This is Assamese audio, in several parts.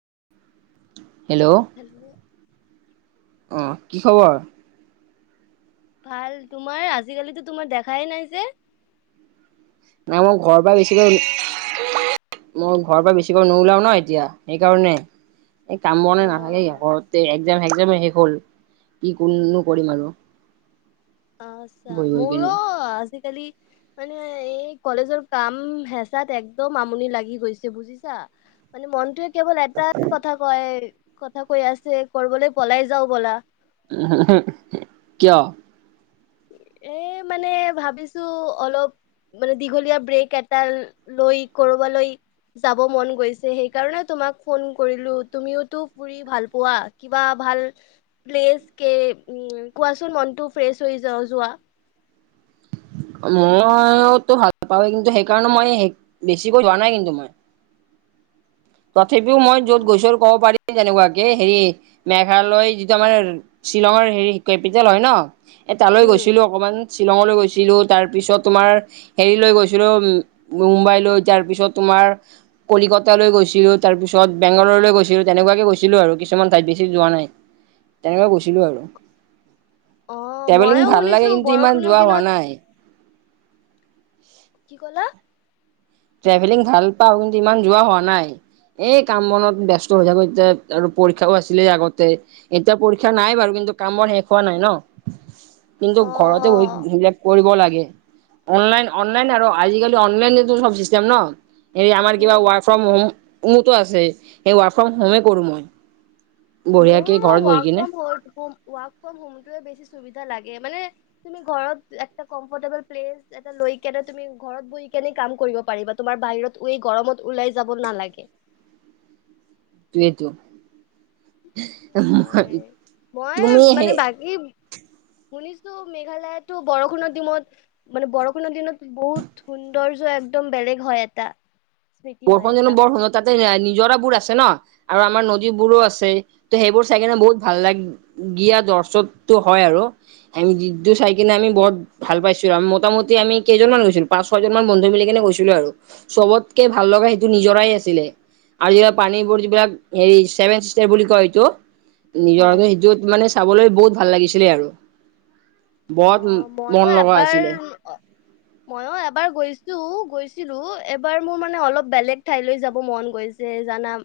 [unintelligible] হেল্ল' অহ কি খবৰ? ভাল তোমাৰ আজিকালিতো তোমাক দেখাই নাই যে? মই ঘৰৰ পৰা বেছিকৈ মই ঘৰৰ পৰা বেছিকৈ নোলাও ন এতিয়া সেইকাৰণে এই কাম বন অ নাথাকে ঘৰতে একজাম‌ একজাম শেষ হ'ল কি কোনো কৰিম আৰু আচ্ছা বহি বহি মোৰো কিনে আজি আজিকালি মানে এই কলেজৰ কাম হেঁচাত একদম আমনি লাগি গৈছে বুজিছা মানে মনটোৱে কেৱল এটা কথা কয় কথা কৈ আছে কৰিবলৈ পলাই যাও ব'লা। কিয়? এ মানে ভাবিছোঁ অলপ মানে দীঘলীয়া ব্ৰেক এটা লৈ কৰবা লৈ যাব মন গৈছে সেইকাৰণে তোমাক ফোন কৰিলো তুমিওতো ফুৰি ভাল পোৱা কিবা ভাল প্লেচ কে উ কোৱাচোন মনটো ফ্ৰেছ হৈ য যোৱা। মইতো ভাল পাওঁ কিন্তু সেইকাৰণে মই বেছিকৈ যোৱা নাই কিন্তু মই তথাপিও মই য'ত গৈছোঁ ক'ব পাৰি যেনেকুৱাকে হেৰি মেঘালয় যিটো আমাৰ শ্বিলঙৰ হেৰি কেপিটেল হয় ন এ তালৈ উম গৈছিলো অকমান শ্বিলঙলৈ গৈছিলোঁ। তাৰ পিছত তোমাৰ হেৰিলৈ গৈছিলো মুম্বাই লৈ তাৰ পিছত তোমাৰ কলকতালৈ গৈছিলো তাৰপিছত বেংগালোৰলৈ গৈছিলো তেনেকুৱাকে গৈছিলো আৰু কিছুমান ঠাইত বেছি যোৱা নাই। তেনেকোৱাই গৈছিলো আৰু অ ট্ৰেভেলিং মইও ভাল লাগে শুনিছো কিন্তু ইমান বৰষুণৰ যোৱা হোৱা দিনত নাই কি ক'লা? ট্ৰেভেলিং ভাল পাও কিন্তু ইমান যোৱা হোৱা নাই। এই কাম বনত ব্যস্ত হৈ থাকো এতিয়া আৰু পৰীক্ষাও আছিলে আগতে এতিয়া পৰীক্ষা নাই বাৰু কিন্তু কিন্তু কাম বোৰ শেষ হোৱা নাই ন কিন্তু অ ঘৰতে বহি সেইবিলাক কৰিব লাগে। অনলাইন অনলাইন আৰু আজিকালি অনলাইনতো চ চিচতেম ন এই আমাৰ কিবা উম ৱক ফ্ৰম হোম উন্নত আছে সেই ৱাৰক ফ্ৰম হোমে কৰো মই বঢ়িয়াকে মোৰো ঘৰত বহি কিনে ৱৰ্ক ফ্ৰ ৱৰ্ক ফ্ৰম হোমতে বেছি সুবিধা লাগ গে মান তুমি ঘৰত কম্পটেবোল প্ৰেছ এটা লৈ কে তুমি ঘৰত বহি কেনে কাম। কৰিব পাৰিবা তোমাৰ বাহিৰত গৰমত ওলাই যাব নালাগে। তু এটো মই তুমি হে মানে বাকী শুনিছো মেঘালয়তো বৰষুণৰ দিমত মানে বৰষুণৰ দিনত বহুত সৌন্দৰ্য একদম বেলেগ হয় এটা স্মৃতি হয় বৰষুণ জানো এটা বৰ শুন তাতে যাইনি নিজৰা বোৰ আছে ন আৰু আমাৰ নদী বোৰো আছে ত সেইবোৰ চাই কিনে বহুত ভাল লাগিয়া তাৰ চৰ্ত হয় আৰু আমি যিটো চাই কিনে আমি বহুত ভাল পাইছো মটামতি আমি কেইজন গৈছিলো পাঁচ ছয়জন মান বন্ধু মিলি কেনে গৈছিলো আৰু চবতকে ভাল লগা সেইটো নিজৰাই আছিলে আৰু যিলাক পানী বোৰ যিবিলাক হেৰি চেভেন চিচতাৰ বুলি কয়সেটো হয় নিজৰাটো সেইটোত মানে চাবলৈ বহুত ভাল লাগিছিলে আৰু বত অ মন লগা আছিলে ময়ো এবাৰ গৈছো গৈছিলো এবাৰ মোৰ মানে অলপ বেলেগ ঠাইলৈ যাব মন গৈছে জানাম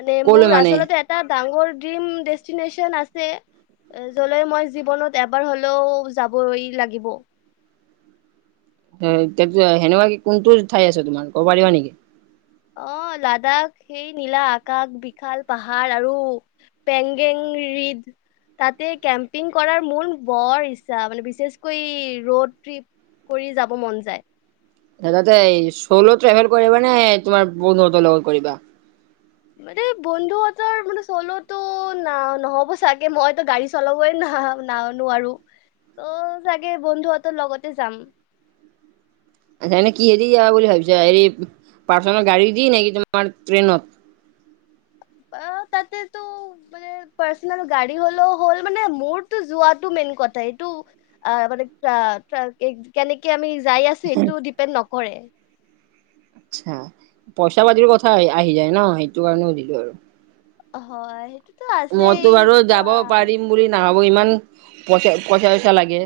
মানে ক'লৈ মোৰ মানে আচলতে এটা ডাঙৰ ডিম ডেষ্টিনেচন আছে যলৈ মই জীৱনত এবাৰ হ'লেও যাবই লাগিব হে এতিয়া কিয় সেনেকুৱা কি কোনটো ঠাই আছে তোমাৰ কব পাৰিবা নেকি? অ লাডাখ সেই নীলা আকাশ বিশাল পাহাৰ আৰু পেংগেং ৰিদ। তাতে কেম্পিং কৰাৰ মোৰ বৰ ইচ্ছা মানে বিশেষকৈ ৰড ট্ৰিপ কৰি যাব মন যায়। এ তাতে চল ট্ৰেভেল কৰিবা নে তোমাৰ বন্ধু হঁতৰ লগত কৰিবা? মানে বন্ধুহতৰ মানে চলোতো না নহ'ব চাগে। মইতো গাড়ী চলাবই ন না নাৱ নোৱাৰো। ত চাগে বন্ধুহতৰ লগতে যাম। [unintelligible] আচছা এনে কি হেৰি যাবা বুলি ভাবিছা হেৰি পাৰ্চনেল গাড়ী দি নেকি তোমাৰ ট্ৰেইনত? [unintelligible] বা তাতেতো মানে পাৰ্চনেল গাড়ী হলেও হ'ল মানে মোৰতো যোৱাতো মে ন কথ এইটো আ মানে আ কেনেকে আমি যাই আছো এইটো ডিপেণ্ড নকৰে। আচ্ছা পইচা পাতিৰ কথা আহি যায় ন। সেইটো কাৰণে সুধিলো আৰু হয় সেইটো মইতো বাৰু যাব পাৰিম বুলি নাভাবো ইমান পইচা পইচা চইচা লাগে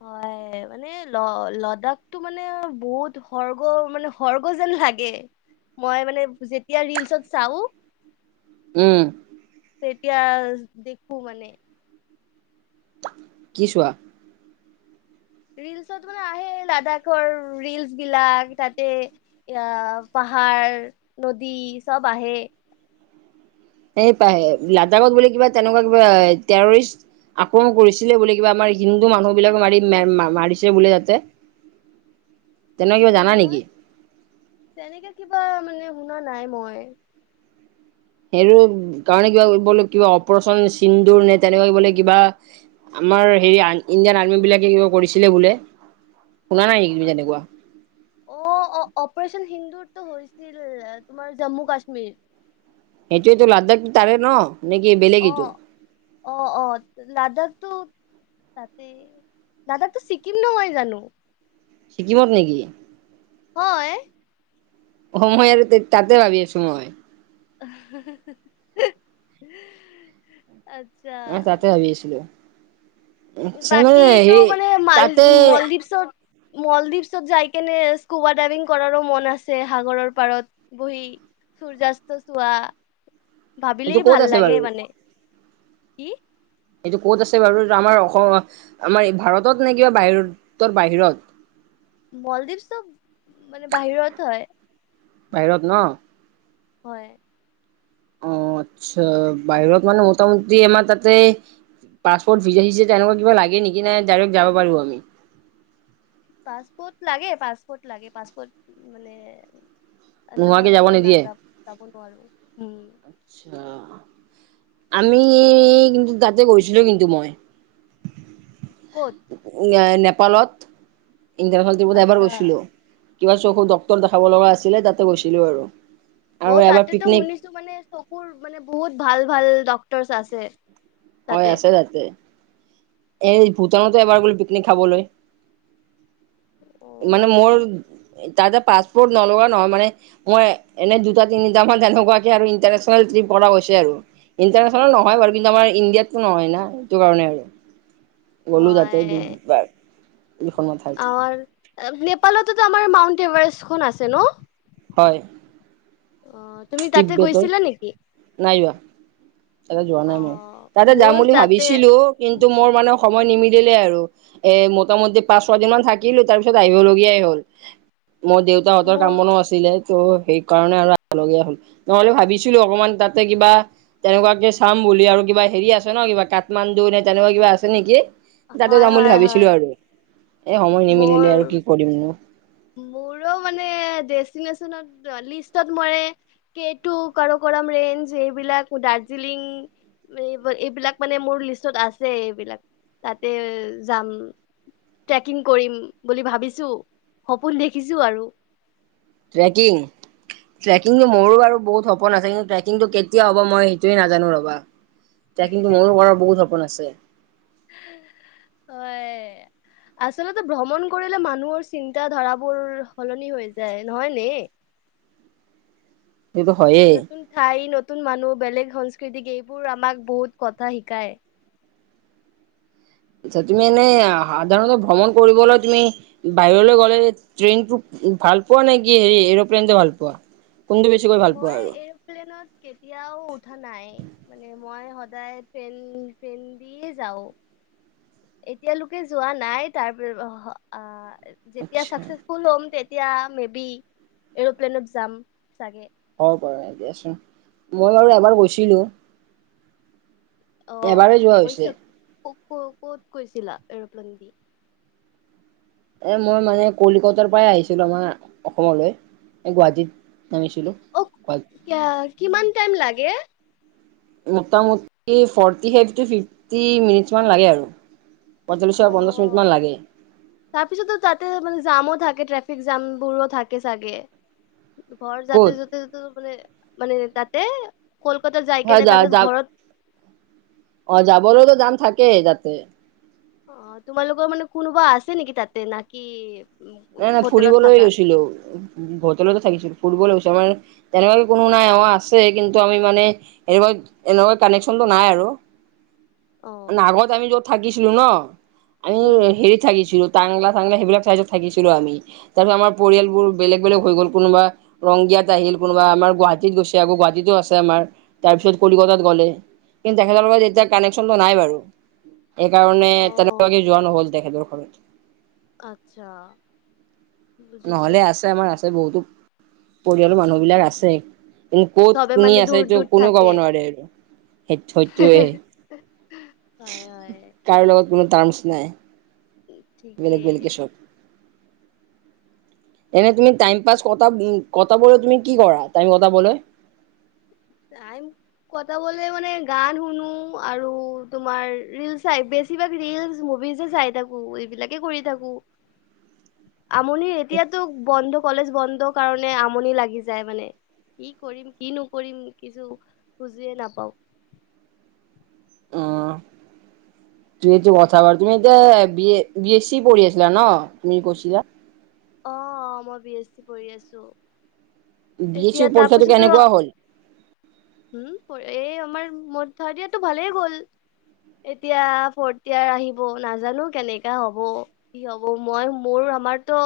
হয় এ মানে ল লডখটো মানে বহুত সৰ্গ মানে সৰ্গ যেন লাগে। মই মানে যেতিয়া ৰিলচত চাও। উম। তেতিয়া দেখো মানে। কি চোৱা? ৰিলচত মানে আহে লাডাখৰ ৰিলচ বিলাক তাতে অ পাহ পাহাৰ, নদী চব আহে। এ পাহে লাডাখত বুলি কিবা তেনেকুৱা কিবা তেৰৰিষ্ট আক্ৰমণ কৰিছিলে বুলি কিবা আমাৰ হিন্দু মানুহবিলাক মাৰি মে মা মাৰিছে বুলে ইয়াতে। [inaudible] অ মই তেনেকে কিবা মানে শুনা নাই মই। সেই ৰো কাৰণে কিবা কইবলে কিবা অপাৰচন চিন্দুৰ নে তেনেকৈ বোলে কিবা আমাৰ হেৰি ইণ্ডিয়ান আৰ্মী বিলাকে কিবা কৰিছিলে বোলে। শুনা নাই নেকি তুমি অ তেনেকুৱা? অ অ অপাৰেচন হিন্দু টো হৈছিল তোমাৰ জম্মু কাশ্মীৰ। সেইটোৱেটো লাডাখ তাৰে ন। নে কি অ বেলেগ এটো? অ অ লাডাখটো তাতে লাডাখটো ছিকিম নহয় জানো। ছিকিমত নেকি? হয়। সময় আৰু তে তাতে ভাবি আছো মই। [unintelligible] অ আচ্ছা তাতে ভাবি আছিলো। মানে বাকীটো হেৰি মানে মাল তাতে মলদ্বীপছত মলদ্বীপছত যাই কেনে স্কুবা ডাইভিং কৰাৰো মন আছে। সাগৰৰ পাৰত বহি সূৰ্য্যাস্ত চোৱা। এইটো ভাবিলেই ক'ত ভাল আছে বাৰু লাগে মানে। কি? এইটো ক'ত আছে বাৰু আমাৰ অস আমাৰ ভাৰতত নে কিবা বাহিৰ তৰ বাহিৰত। [inaudible] মলদ্বীপ চব মানে বাহিৰত হয়। বাহিৰত ন হয় অ আত্চ্ছা বাহিৰত মানে মোটামুটি আমাৰ তাতে পাছপৰ্ট ভিজা চিজা তেনেকুৱা কিবা লাগে নেকি নে ডাইৰেক্ট যাব পাৰিব আমি পাছপোৰ্ট লাগে পাছপোৰ্ট লাগে পাছপোৰ্ট মানে নোহোৱাকে যাব নহলেতো নিদিয়ে নাযাব যাব নোৱাৰো উম আচ্ছা, আমি কিন্তু তাতে গৈছিলো কিন্তু মই ক'ত উ নেপালত ইণ্টাৰ এবাৰ আচ্ছা গৈছিলো কিবা চকুৰ ডক্টৰ দেখাব লগা আছিলে তাতে গৈছিলো আৰু অ আৰু এবাৰ তাতেতো পিকনিক শুনিছো মানে চকুৰ মানে বহুত ভাল ভাল ডক্টৰছ আছে। হয় আছে তাতে এই ভূটানতে এবাৰ গলো পিকনিক খাবলৈ অ মানে মোৰ তাতে পাছপৰ্ট নলগা নহয় মানে মই এনেই দুটা তিনিট মান তেনেকুৱাকে আৰু ইণ্টাৰনে্চনেলট্ৰিপ এশটকা গৈছে আৰু ইন্টাৰনেছনেল নহয় বাৰু কিন্তু আমাৰ ইণ্ডিয়াতটো নহয় ন সেইটো কাৰণে আৰু গ'লো তাতে দুবাৰ দুখনমান ঠাইত আৰ নেপালততো আমাৰ মাউণ্ট এভাৰেষ্টখন আছে ন হয় অ তুমি তাতে তিব্বেতৰ গৈছিলা নেকি? নাই যোৱা তাতে যোৱা নাই মই অ', তাতে যাম মোৰ বুলি তাতে ভাবিছিলো কিন্তু মোৰ মানে সময় নিমিলিলে আৰু এ মোটামুটি পাঁচ ছয় দিন মান থাকিলো তাৰ পিছত আহিবলগীয়াই হ'ল। মোৰ দেউতাহঁতৰ কাম মোৰ বনো আছিলে। ত' সেইকাৰণে আৰু আহিবলগীয়া হল নহলে ভাবিছিলো অকমান তাতে কিবা তেনেকুৱাকে চাম বুলি আৰু কিবা হেৰি আছে ন কিবা কাঠমাণ্ডু নে তেনেকুৱা কিবা আছে নেকি? তাতে হয়, যাম বুলি হয়, ভাবিছিলো হয়, আৰু এ সময় নিমিলিলে আৰু কি কৰিম নো। মোৰ মানে দেষ্টিনেচনত লিষ্টত মানে কেটো কাৰৌক- ৰেঞ্জ এইবিলাক দাৰ্জিলিং। এই এইবিলাক মানে মোৰ লিষ্টত আছে এইবিলাক তাতে যাম। ট্ৰেকিং কৰিম বুলি ভাবিছো সপোন দেখিছো আৰু। ট্ৰেকিং? ট্ৰেকিংটো মোৰো বাৰু বহুত সপোন আছে কিন্তু ট্ৰেকিংটো কেতিয়া হ'ব মই সেইটোৱে নাজানো ৰ'বা। ট্ৰেকিংটো মোৰো কৰাৰ বহুত সপোন আছে। হয়। আচলতে ভ্ৰমণ কৰিলে মানুহৰ চিন্তা ধাৰাবোৰ সলনি হৈ যায় নহয় নে? [inaudible] সেইটো হয়েই। নতুন ঠাই নতুন মানুহ বেলেগ সংস্কৃতিক এইবোৰ আমাক বহুত কথা শিকায়। আটচা তুমি এনে সাধাৰণতে ভ্ৰমণ কৰিবলৈ তুমি বাহিৰলৈ গ'লে ট্ৰেইনটো ভাল পোৱা নে কি হেৰি এৰোপ্লেনটো ভাল পোৱা? কোনটো বেছিকৈ ভাল পোৱা মই আৰু এৰপ্লেনত কেতিয়াও উঠা নাই মানে মই সদায় ট্ৰেন ট্ৰেন্দিয়েই যাওঁ। এতিয়ালৈকে যোৱা নাই তাৰপিছ অহ অ। যেতিয়া আচ্ছা চাকচেচফুল হম তেতিয়া মে বি এৰপ্লেনত যাম চাগে? হব পাৰে দিয়াচোন মই বাৰু এবাৰ গৈছিলো। এবাৰে যোৱা হৈছে। ক ক'ত গৈছিলা এৰপ্লেন দি। এ মই মানে কলিকতাৰ পৰাই আহিছিলো আমাৰ অসমলৈ, এ গুৱাহাটীত। নামিছিলো অ ক কিয়া- কিমান টাইম লাগে? মোটামুটি ফৰ্টি ফাইভ টু ফিফটি মিনিটছমান লাগে আৰু। পঞ্চল্লিছ অ পৰা পঞ্চাছ মিনিট মান লাগে তাৰপিছতো তাতে মানে জামো থাকে ট্ৰে ফিক জাম বোৰো থাকে চাগে ঘৰ ক'ত যাওতে যাওতে যতে মানে মানে তাতে কলকাতাৰ যাই হয় কেনে যা তাতে যা ঘৰত অ যাবৰতো যাম থাকে তাতে। অ তোমালোকৰ মানে কোনোবা আছে নেকি তাতে না কি? নাই নাই ফুৰিবলৈ গৈছিলো হোটেলতে থাকিছিলো ফুৰিবলে গৈছিলো। তোমাৰ তেনেকুৱা কোনো নাই আমাৰ আছে কিন্তু আমি মানে এনেকুৱা এনেকুৱা কানেকচনটো নাই আৰু। অ মানে আগত আমি য'ত থাকিছিলো ন আমি উম হেৰিত থাকিছিলো। টাংলা চাংলা সেইবিলাক চাইদত থাকিছিলো আমি তাৰপিছত আমাৰ পৰিয়ালবোৰ বেলেগ বেলেগ হৈ গ'ল কোনোবা ৰংগিয়াত আহিল কোনবা আমাৰ গুৱা গুৱাহাটীত গৈছে আকৌ গুৱাহাটীতো আছে আমাৰ তাৰপিছত কলিকতাত গ'লে কিন্তু তেখেতৰ লগত এতিয়া কানেকশ্যনটো নাই বাৰু। এই কাৰণে অ তেনেকুৱাকে যোৱা নহ'ল তেখেতৰ ঘৰত। আচ্ছা। বুজিছো নহলে আছে আমাৰ আছে বহুতো পৰিয়ালৰ মানুহ বিলাক আছে। তুমি ক'ত চবে শুনি মানে আছা দূৰ এইটো দূৰ কোনেও থাকে কব নোৱাৰে আৰু সেই সেইটোৱে হয় হয় কাৰো লগত কোনো তাৰ্মছ নাই। বেলেগ ঠিকেই বেলেগে চব। এনে তুমি টাইম পাছ কথা উ কটাবলৈ তুমি কি কৰা টাইম কটাবলৈ টাইম কটাবলে মানে গান শুনো আৰু তোমাৰ ৰিল চাইবে বেছিভাগ ৰিলচ মুভিজে চাই থাকো এইবিলাকে কৰি থাকো। [unintelligible] আমনি এতিয়াতো বন্ধ কলেজ বন্ধ কাৰণে আমনি লাগি যায় মানে কি কৰিম কি নকৰিম? কিছু বুজিয়ে নাপাও। অ। তুমিটো কথাবাৰ তুমি ত বিএ বি এছ চি পঢ়ি আছিলা ন তুমি কৈছিলা। অ অ মই বি এছ চি পঢ়ি আছো। বি এছ চি এতিয়া পৰীক্ষাটো তাৰপিছতো কেনেকুৱা হ'ল হম এই আমাৰ ম দিয়াটো ভালেই গ'ল এতিয়া ফৰ্থ ইয়াৰ আহিব নাজানো কেনেকা হব কি হব মই মোৰ আমাৰতো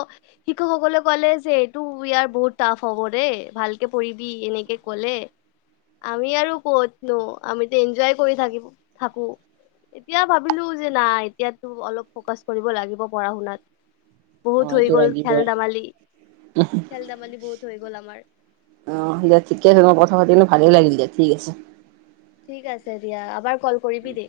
শিক্ষকসকলে ক'লে যে এইটো ইয়াৰ বহুত টাফ হব দে ভালকে পঢ়িবি এনেকে কলে আমি আৰু ক'তনো আমিতো এনজয় কৰি থাকিম থাকো এতিয়া ভাবিলো যে নাই এতিয়াতো অলপ ফকাচ কৰিব লাগিব পঢ়া শুনাত অ বহুত হৈ এইটো গল খেল লাগিবই ধেমালি খেল ধেমালি বহুত হৈ গ'ল আমাৰ অ দিয়া ঠিকে আছে মই কথা পাতি মোৰ ভালেই লাগিল দিয়া ঠিক আছে ঠিক আছে দিয়া আবাৰ কল কৰিবি দেই